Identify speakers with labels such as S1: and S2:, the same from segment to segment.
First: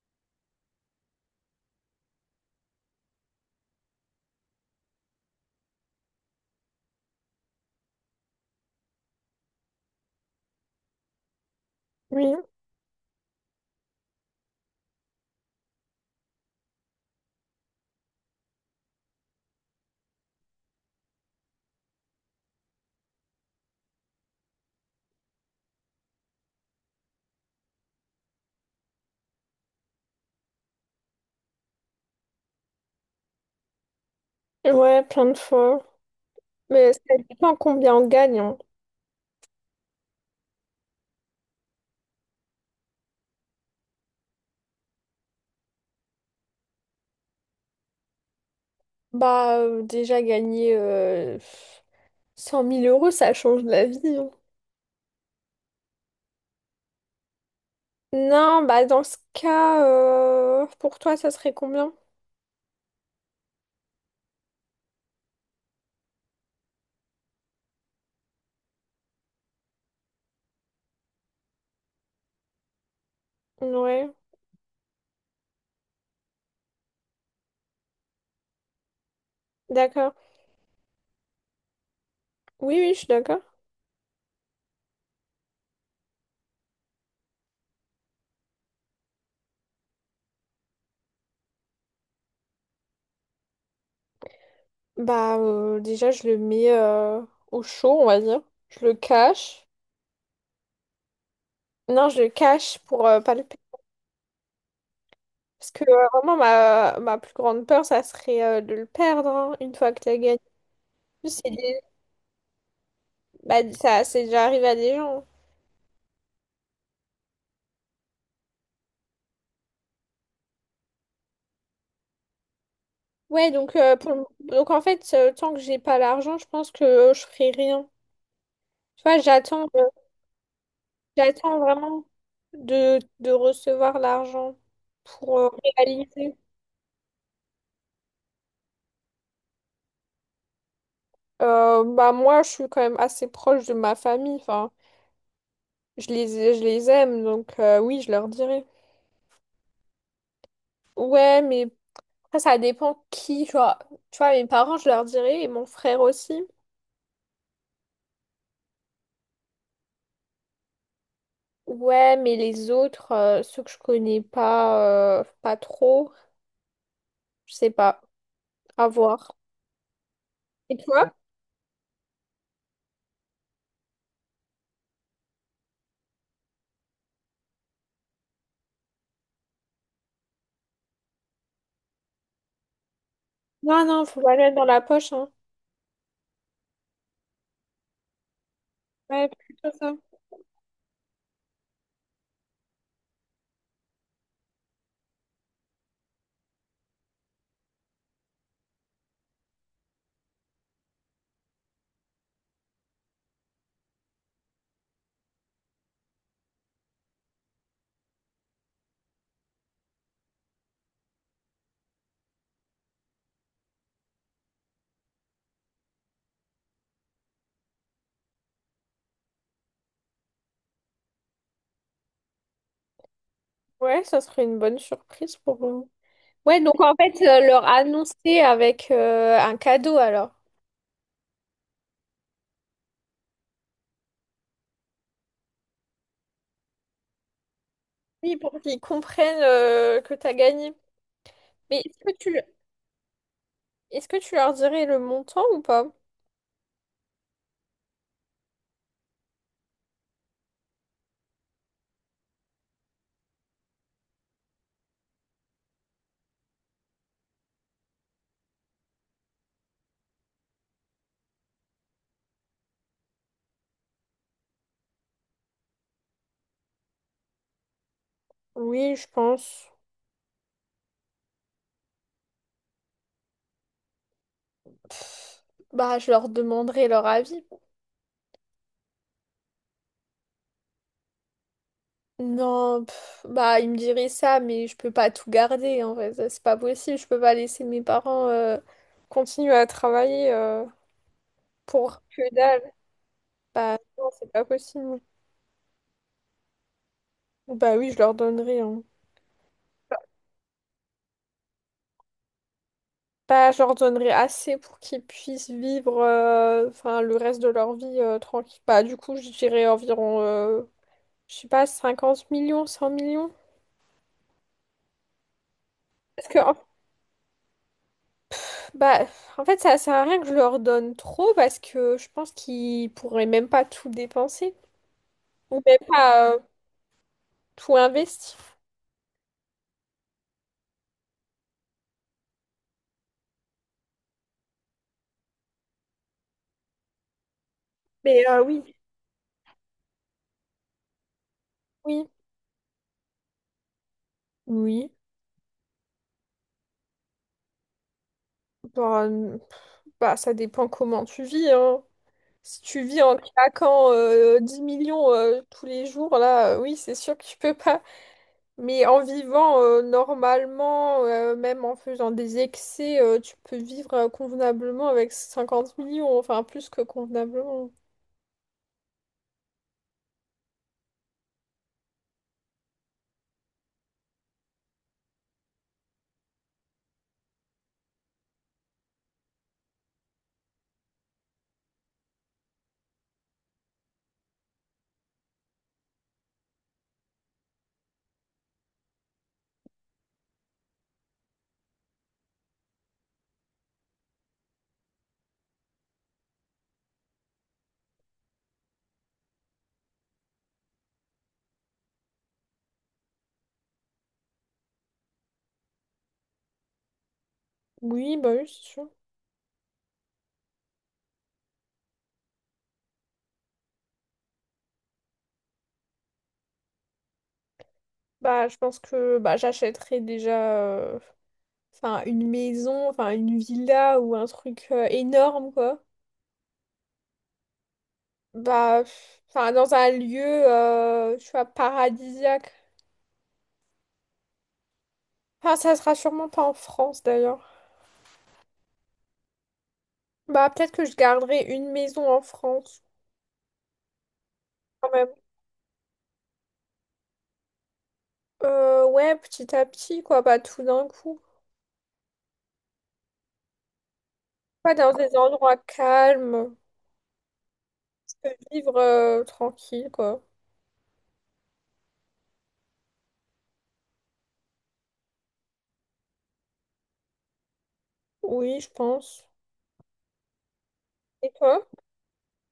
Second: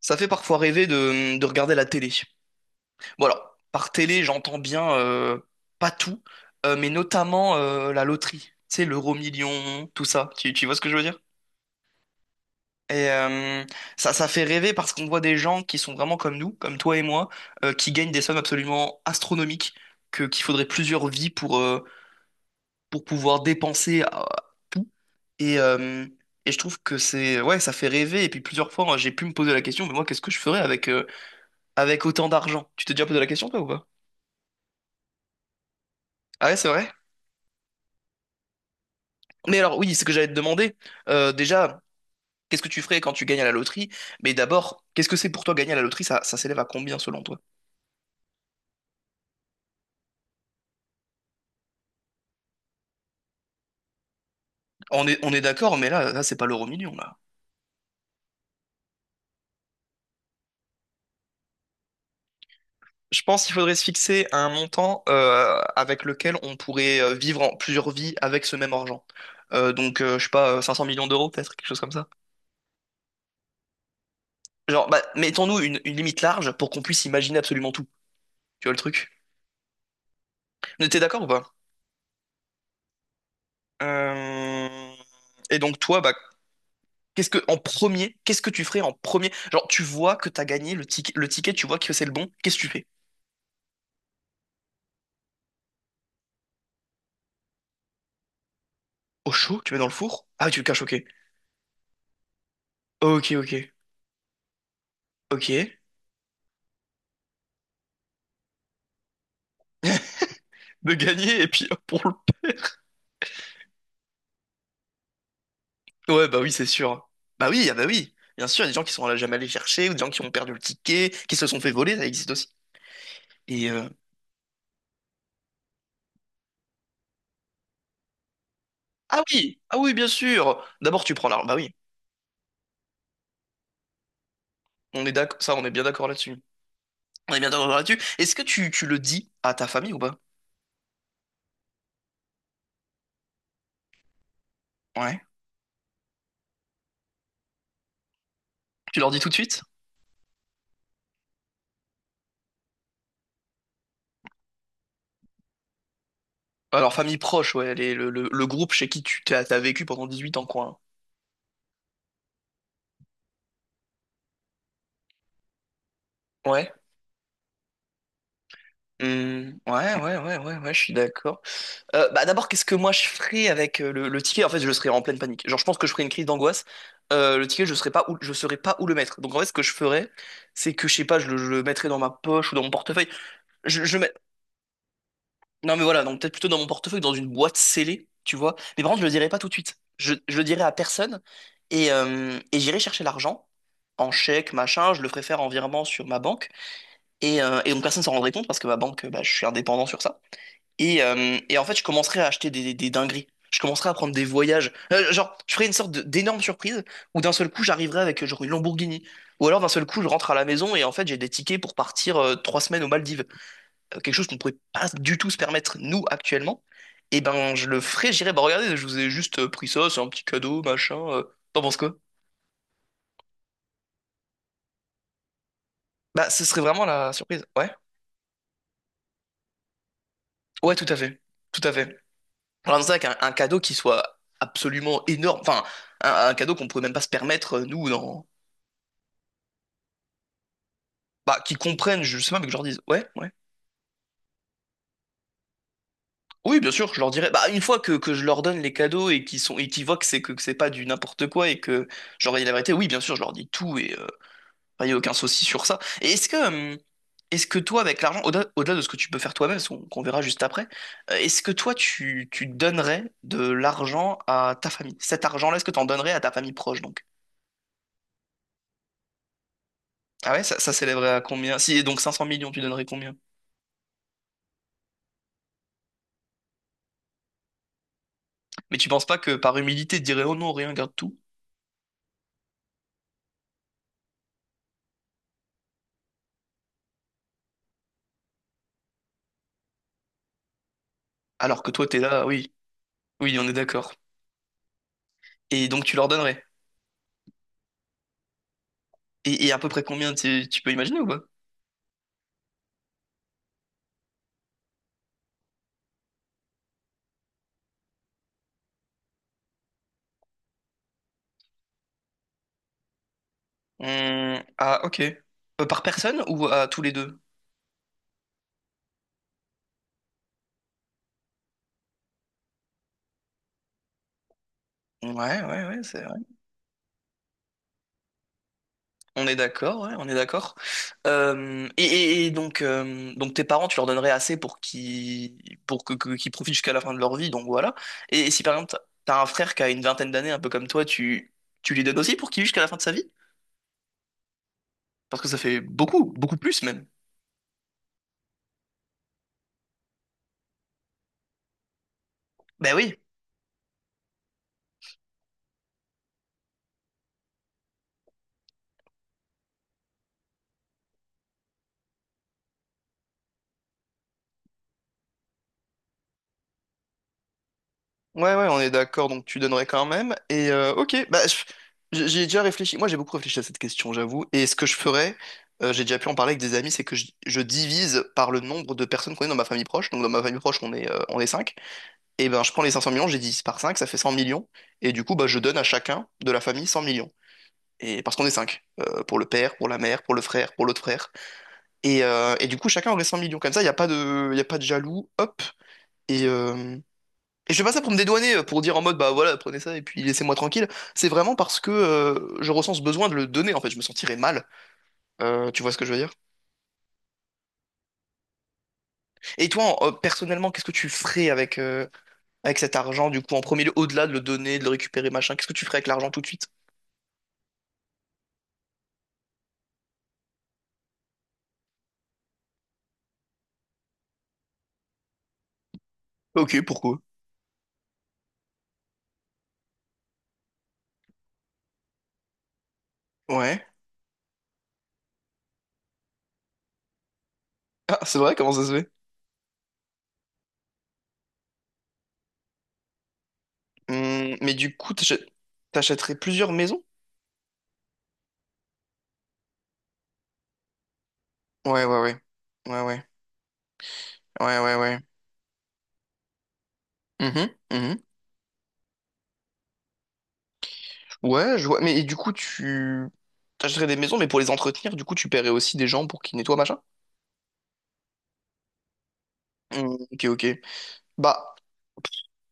S1: Ça fait parfois rêver de regarder la télé. Bon alors, par télé, j'entends bien pas tout, mais notamment la loterie. Tu sais, l'euro million, tout ça. Tu vois ce que je veux dire?
S2: Oui,
S1: Et euh, ça fait rêver parce qu'on voit des gens qui sont vraiment comme nous, comme toi et moi, qui gagnent des sommes absolument astronomiques, qu'il faudrait plusieurs vies pour pouvoir dépenser à tout. Et, euh, et je trouve que c'est, ouais, ça fait rêver. Et puis plusieurs fois, j'ai pu me poser la question, mais moi, qu'est-ce que je ferais avec autant d'argent? Tu t'es déjà posé la question, toi, ou pas?
S2: ouais, plein de fois.
S1: Ah ouais, c'est vrai?
S2: Mais ça dépend combien on gagne, hein.
S1: Mais alors, oui, ce que j'allais te demander, déjà, qu'est-ce que tu ferais quand tu gagnes à la loterie? Mais d'abord, qu'est-ce que c'est pour toi gagner à la loterie? Ça s'élève à combien selon toi?
S2: Bah, déjà gagner 100000 euros, ça change la vie, hein.
S1: On est d'accord, mais là, c'est pas l'euro million, là.
S2: Non, bah dans ce cas, pour toi, ça serait combien?
S1: Je pense qu'il faudrait se fixer un montant avec lequel on pourrait vivre en plusieurs vies avec ce même argent. Donc je sais pas, 500 millions d'euros, peut-être, quelque chose comme ça.
S2: Ouais,
S1: Genre, bah, mettons-nous une limite large pour qu'on puisse imaginer absolument tout. Tu vois le truc?
S2: d'accord.
S1: Mais t'es d'accord ou pas?
S2: Oui, oui, je suis d'accord.
S1: Euh, Et donc toi, bah, qu'est-ce que en premier, qu'est-ce que tu ferais en premier? Genre, tu vois que t'as gagné le ticket, tu vois que c'est le bon. Qu'est-ce que tu fais?
S2: Bah, déjà, je le mets au chaud, on va dire. Je le
S1: Au chaud,
S2: cache.
S1: tu mets dans le four? Ah, tu le caches, ok.
S2: Non, je le cache pour
S1: Ok,
S2: pas le perdre.
S1: ok,
S2: Parce
S1: ok.
S2: que vraiment, ma plus grande peur, ça serait de le perdre, hein, une fois que tu as gagné.
S1: De gagner et
S2: C'est
S1: puis hop,
S2: des
S1: pour le
S2: Bah, ça, c'est déjà arrivé à des gens.
S1: Ouais, bah oui, c'est sûr. Bah oui, ah bah oui. Bien sûr, il y a des gens qui sont jamais allés chercher, ou des gens qui ont perdu le ticket, qui se sont fait voler, ça existe aussi.
S2: Ouais,
S1: Et
S2: donc,
S1: euh,
S2: donc en fait, tant que j'ai pas l'argent, je pense que je ferai rien. Tu vois,
S1: Ah oui, ah oui, bien sûr. D'abord, tu prends l'arme. Bah
S2: j'attends
S1: oui,
S2: vraiment de recevoir l'argent
S1: on est
S2: pour
S1: d'accord, ça, on est bien d'accord là-dessus.
S2: réaliser.
S1: On est bien d'accord là-dessus. Est-ce que tu le dis à ta famille ou pas?
S2: Bah, moi, je suis quand même assez proche de ma famille. Enfin,
S1: Ouais.
S2: je les, je les aime, donc oui, je leur dirai.
S1: Tu leur dis tout de suite?
S2: Ouais, mais après, ça dépend qui. Tu vois, mes parents, je leur dirai, et mon frère aussi.
S1: Alors, famille proche, ouais, le groupe chez qui tu t'as, t'as vécu pendant 18 ans, quoi.
S2: Ouais, mais les autres, ceux que je connais pas, pas trop.
S1: Hein. Ouais.
S2: Je sais pas. À voir.
S1: Hmm, ouais, ouais, ouais, ouais, ouais,
S2: Et
S1: je suis
S2: toi?
S1: d'accord. D'abord, qu'est-ce que moi je ferais avec le ticket? En fait, je serais en pleine panique. Genre, je pense que je ferais une crise d'angoisse. Le ticket, je serais pas où, je saurais pas où le mettre. Donc, en fait, ce que je ferais, c'est que, je sais pas, je le mettrais dans ma poche ou dans mon portefeuille. Je,
S2: Non,
S1: je le
S2: non,
S1: mets-
S2: faut pas le mettre dans la poche, hein.
S1: Non, mais voilà, donc peut-être plutôt dans mon portefeuille, dans une boîte scellée, tu vois. Mais par contre, je le dirai
S2: Ouais,
S1: pas tout de
S2: plutôt
S1: suite.
S2: ça.
S1: Je le dirai à personne et j'irai chercher l'argent en chèque, machin. Je le ferai faire en virement sur ma banque. Et donc personne s'en rendrait compte parce que ma banque, bah, je suis indépendant sur ça. Et en fait, je commencerai à acheter des dingueries. Je commencerai à prendre des voyages. Genre, je ferai une sorte de- d'énorme surprise où d'un seul coup, j'arriverai avec genre une Lamborghini. Ou alors d'un seul coup, je rentre à la maison et en fait, j'ai des tickets pour partir trois semaines aux Maldives quelque chose qu'on ne pourrait pas du tout se permettre, nous, actuellement, et ben je le ferais, j'irais, bah regardez, je vous ai juste pris ça, c'est un petit cadeau, machin. T'en penses quoi?
S2: Ouais, ça serait une bonne surprise pour eux.
S1: Bah ce serait
S2: Ouais, donc
S1: vraiment
S2: en
S1: la
S2: fait,
S1: surprise.
S2: leur
S1: Ouais.
S2: annoncer avec un cadeau alors.
S1: Ouais, tout à fait. Tout à fait. Alors dans ça, avec un cadeau qui soit absolument énorme, enfin, un cadeau qu'on pourrait même pas se permettre, nous, dans.
S2: Oui, pour qu'ils comprennent que t'as gagné.
S1: Bah, qu'ils
S2: Mais est-ce
S1: comprennent,
S2: que
S1: je sais
S2: tu,
S1: pas, mais que je leur dise, ouais, ouais.
S2: est-ce que tu leur dirais le montant ou pas?
S1: Oui, bien sûr, je leur dirais. Bah, une fois que je leur donne les cadeaux et qu'ils sont, et qu'ils voient que que c'est pas du n'importe quoi et que je leur dis la vérité, oui, bien sûr, je leur dis tout enfin, il n'y a aucun souci sur ça. Et est-ce que toi, avec l'argent, au-delà de ce que tu peux faire toi-même, ce qu'on verra juste après, est-ce que toi, tu donnerais de l'argent à ta famille? Cet argent-là, est-ce que tu en donnerais à ta famille proche, donc?
S2: Oui, je pense.
S1: Ah ouais, ça s'élèverait à combien? Si, donc cinq 500 millions, tu donnerais combien?
S2: Pff, bah, je leur demanderai leur avis.
S1: Mais tu penses pas que par humilité, tu dirais, oh non, rien, garde tout.
S2: Non, pff, bah il me dirait ça, mais je peux pas tout garder en vrai, ça, c'est pas possible, je peux pas laisser mes parents continuer à travailler
S1: Alors que toi, t'es
S2: pour que
S1: là, oui,
S2: dalle.
S1: oui, on est
S2: Bah
S1: d'accord.
S2: non, c'est pas possible.
S1: Et donc, tu leur donnerais.
S2: Bah oui, je leur donnerai, hein.
S1: Et à peu près combien, tu peux imaginer ou pas?
S2: Bah je leur donnerai assez pour qu'ils puissent vivre enfin le reste de leur vie tranquille. Bah du coup, je dirais environ je sais pas, 50 millions, 100 millions.
S1: Ah, ok. Par personne
S2: Parce que,
S1: ou
S2: hop,
S1: à tous les deux?
S2: bah, en fait, ça sert à rien que je leur donne trop parce que je pense qu'ils pourraient même pas tout dépenser.
S1: Ouais,
S2: On
S1: ouais,
S2: n'est
S1: ouais, c'est...
S2: pas tout investi.
S1: On est d'accord, ouais, on est d'accord. Et donc tes parents, tu leur donnerais assez pour qu'ils pour qu'ils profitent jusqu'à la fin de leur vie, donc voilà.
S2: Mais
S1: Et si par
S2: oui,
S1: exemple t'as un frère qui a une vingtaine d'années, un peu comme toi, tu lui donnes
S2: oui.
S1: aussi pour qu'il vive jusqu'à la fin de sa vie?
S2: Oui.
S1: Parce que ça fait beaucoup, beaucoup plus même.
S2: Bah, n- bah, ça dépend comment tu vis, hein. Si
S1: Ben
S2: tu
S1: oui.
S2: vis en claquant 10 millions tous les jours, là, oui, c'est sûr que tu peux pas. Mais en vivant normalement, même en faisant des excès, tu peux vivre convenablement avec 50 millions, enfin plus que convenablement.
S1: Ouais, ouais, on est d'accord, donc tu donnerais quand même. Ok, bah, j'ai déjà réfléchi. Moi, j'ai beaucoup réfléchi à cette question, j'avoue. Et ce que je ferais, j'ai déjà pu en parler avec des amis, c'est que je divise par le nombre de personnes qu'on est dans ma famille proche. Donc, dans ma famille proche, on est cinq. Et ben, je prends les 500 millions, j'ai divise par 5 ça fait 100 millions. Et du coup, bah, je donne à chacun de la famille 100 millions. Et parce qu'on est 5. Pour le père, pour la mère, pour le frère, pour l'autre frère. Et du coup, chacun aurait 100 millions. Comme ça, il a pas de jaloux. Hop. et euh, et je fais pas ça pour me dédouaner, pour dire en mode bah voilà, prenez ça et puis laissez-moi tranquille. C'est vraiment parce que je ressens ce besoin de le donner, en fait, je me sentirais mal. Tu vois ce que je veux dire?
S2: Oui, bah oui, c'est sûr.
S1: Et toi, personnellement, qu'est-ce que tu ferais avec cet argent, du coup, en premier lieu, au-delà de le donner, de le récupérer, machin, qu'est-ce que tu ferais avec l'argent tout de suite?
S2: Bah, je pense que bah, j'achèterais déjà. euh, Enfin, une maison, enfin, une villa ou un truc énorme, quoi.
S1: Ok, pourquoi?
S2: Bah, pff, enfin, dans un lieu, tu vois, paradisiaque.
S1: Ouais.
S2: Enfin, ça sera sûrement pas en France, d'ailleurs.
S1: Ah, c'est vrai, comment ça se fait?
S2: Bah, peut-être que je garderai une maison en France,
S1: Mais du
S2: quand
S1: coup,
S2: même.
S1: t'achèterais plusieurs maisons?
S2: Ouais, petit à petit, quoi, pas tout d'un coup.
S1: Ouais, ouais, ouais. Ouais, ouais. Ouais,
S2: Pas
S1: ouais,
S2: dans
S1: ouais.
S2: des endroits calmes.
S1: Mhm, mhm.
S2: Je peux vivre tranquille, quoi.
S1: Ouais, je vois. Mais et du coup, tu t'achèterais des maisons, mais pour les entretenir, du coup, tu paierais aussi des gens pour qu'ils nettoient, machin?
S2: Oui, je pense.
S1: Hmm, ok, ok.
S2: Et
S1: Bah,
S2: toi?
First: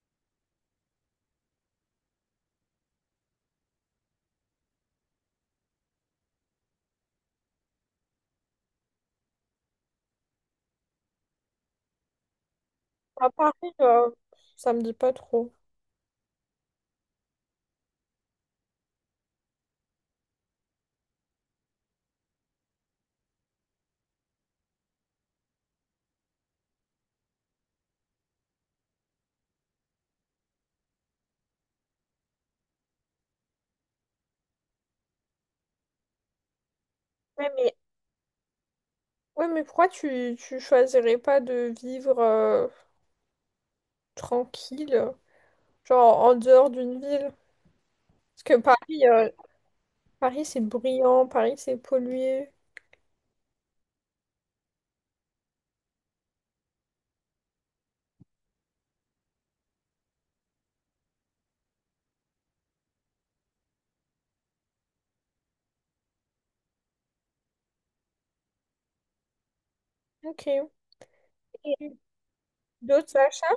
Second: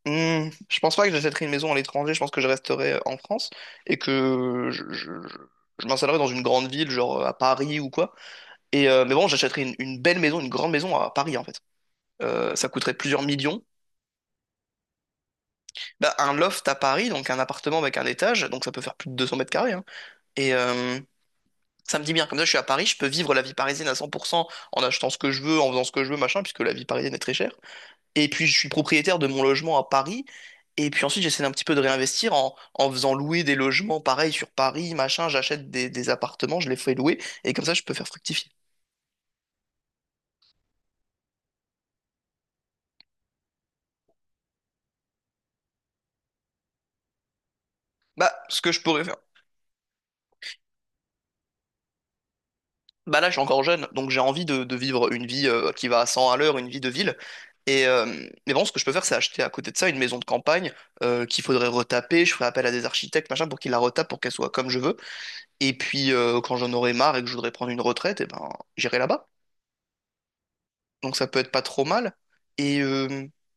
S1: je pense pas que j'achèterais une maison à l'étranger. Je pense que je resterais en France et que je m'installerais dans une grande ville, genre à Paris ou quoi. Et mais bon, j'achèterais une belle maison, une grande maison à Paris, en fait. Ça coûterait plusieurs
S2: À
S1: millions.
S2: Paris, euh, ça me dit pas trop.
S1: Bah, un loft à Paris, donc un appartement avec un étage, donc ça peut faire plus de 200 mètres carrés. Hein. Et, ça me dit bien, comme ça je suis à Paris, je peux vivre la vie parisienne à 100% en achetant ce que je veux, en faisant ce que je veux, machin, puisque la vie parisienne est très chère. Et puis je suis propriétaire de mon logement à Paris, et puis ensuite j'essaie un petit peu de réinvestir en faisant louer des logements pareil sur Paris, machin, j'achète des appartements, je les fais louer,
S2: Ouais,
S1: et comme ça
S2: mais
S1: je peux faire fructifier.
S2: ouais, mais pourquoi tu choisirais pas de vivre tranquille, genre en dehors d'une ville?
S1: Bah,
S2: Parce
S1: ce
S2: que
S1: que je pourrais
S2: Paris,
S1: faire.
S2: Paris c'est bruyant, Paris c'est pollué.
S1: Bah là je suis encore jeune, donc j'ai envie de vivre une vie qui va à 100 à l'heure, une vie de ville. Et mais bon, ce que je peux faire, c'est acheter à côté de ça une maison de campagne qu'il faudrait retaper. Je ferai appel à des architectes, machin, pour qu'ils la retapent, pour qu'elle soit comme je veux. Et puis, quand j'en aurai marre et que je voudrais prendre une retraite, eh ben, j'irai là-bas.
S2: Ok.
S1: Donc, ça peut être pas trop
S2: Et
S1: mal. Et
S2: d'autres achats?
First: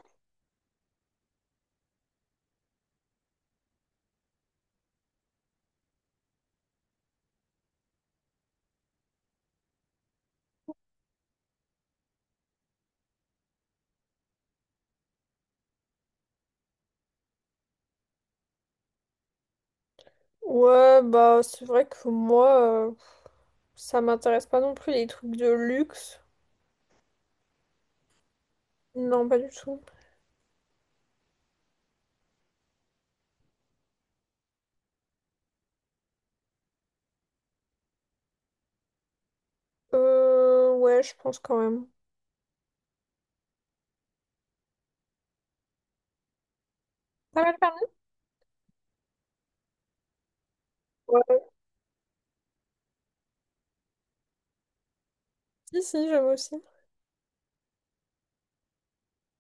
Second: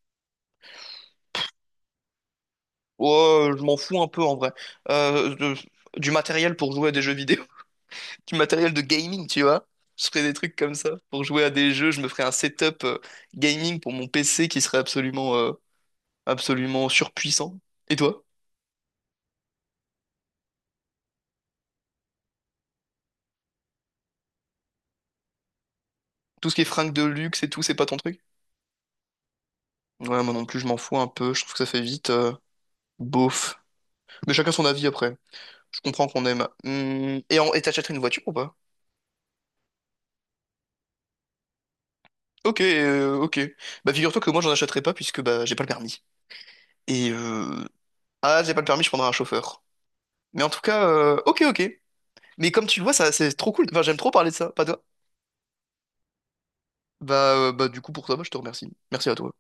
S1: ouais, je m'en fous un peu en vrai. Euh, de- du matériel pour jouer à des jeux vidéo, du matériel de gaming, tu vois. Je ferais des trucs comme ça. Pour jouer à des jeux, je me ferais un setup gaming pour mon PC qui serait absolument, absolument surpuissant. Et toi?
S2: Ouais, bah c'est vrai que moi, ça m'intéresse pas non plus les trucs de luxe.
S1: Tout ce qui est fringues de luxe et tout, c'est pas ton truc?
S2: Non, pas du tout.
S1: Ouais, moi non plus, je m'en fous un peu. Je trouve que ça fait vite beauf. Mais chacun son avis après. Je comprends qu'on aime. Et t'achèterais une voiture ou pas?
S2: Ouais, je pense quand même.
S1: Ok, ok. Bah figure-toi que moi j'en achèterais pas puisque bah j'ai pas le permis. Et
S2: T'as pas le permis?
S1: Ah, j'ai pas le permis, je prendrai un chauffeur. Mais en tout cas, ok,
S2: Ouais,
S1: ok. Mais comme tu le vois, ça c'est trop cool. Enfin, j'aime trop parler de ça, pas toi.
S2: si, si, j'aime aussi.
S1: Du coup pour ça, bah, je te remercie. Merci à toi.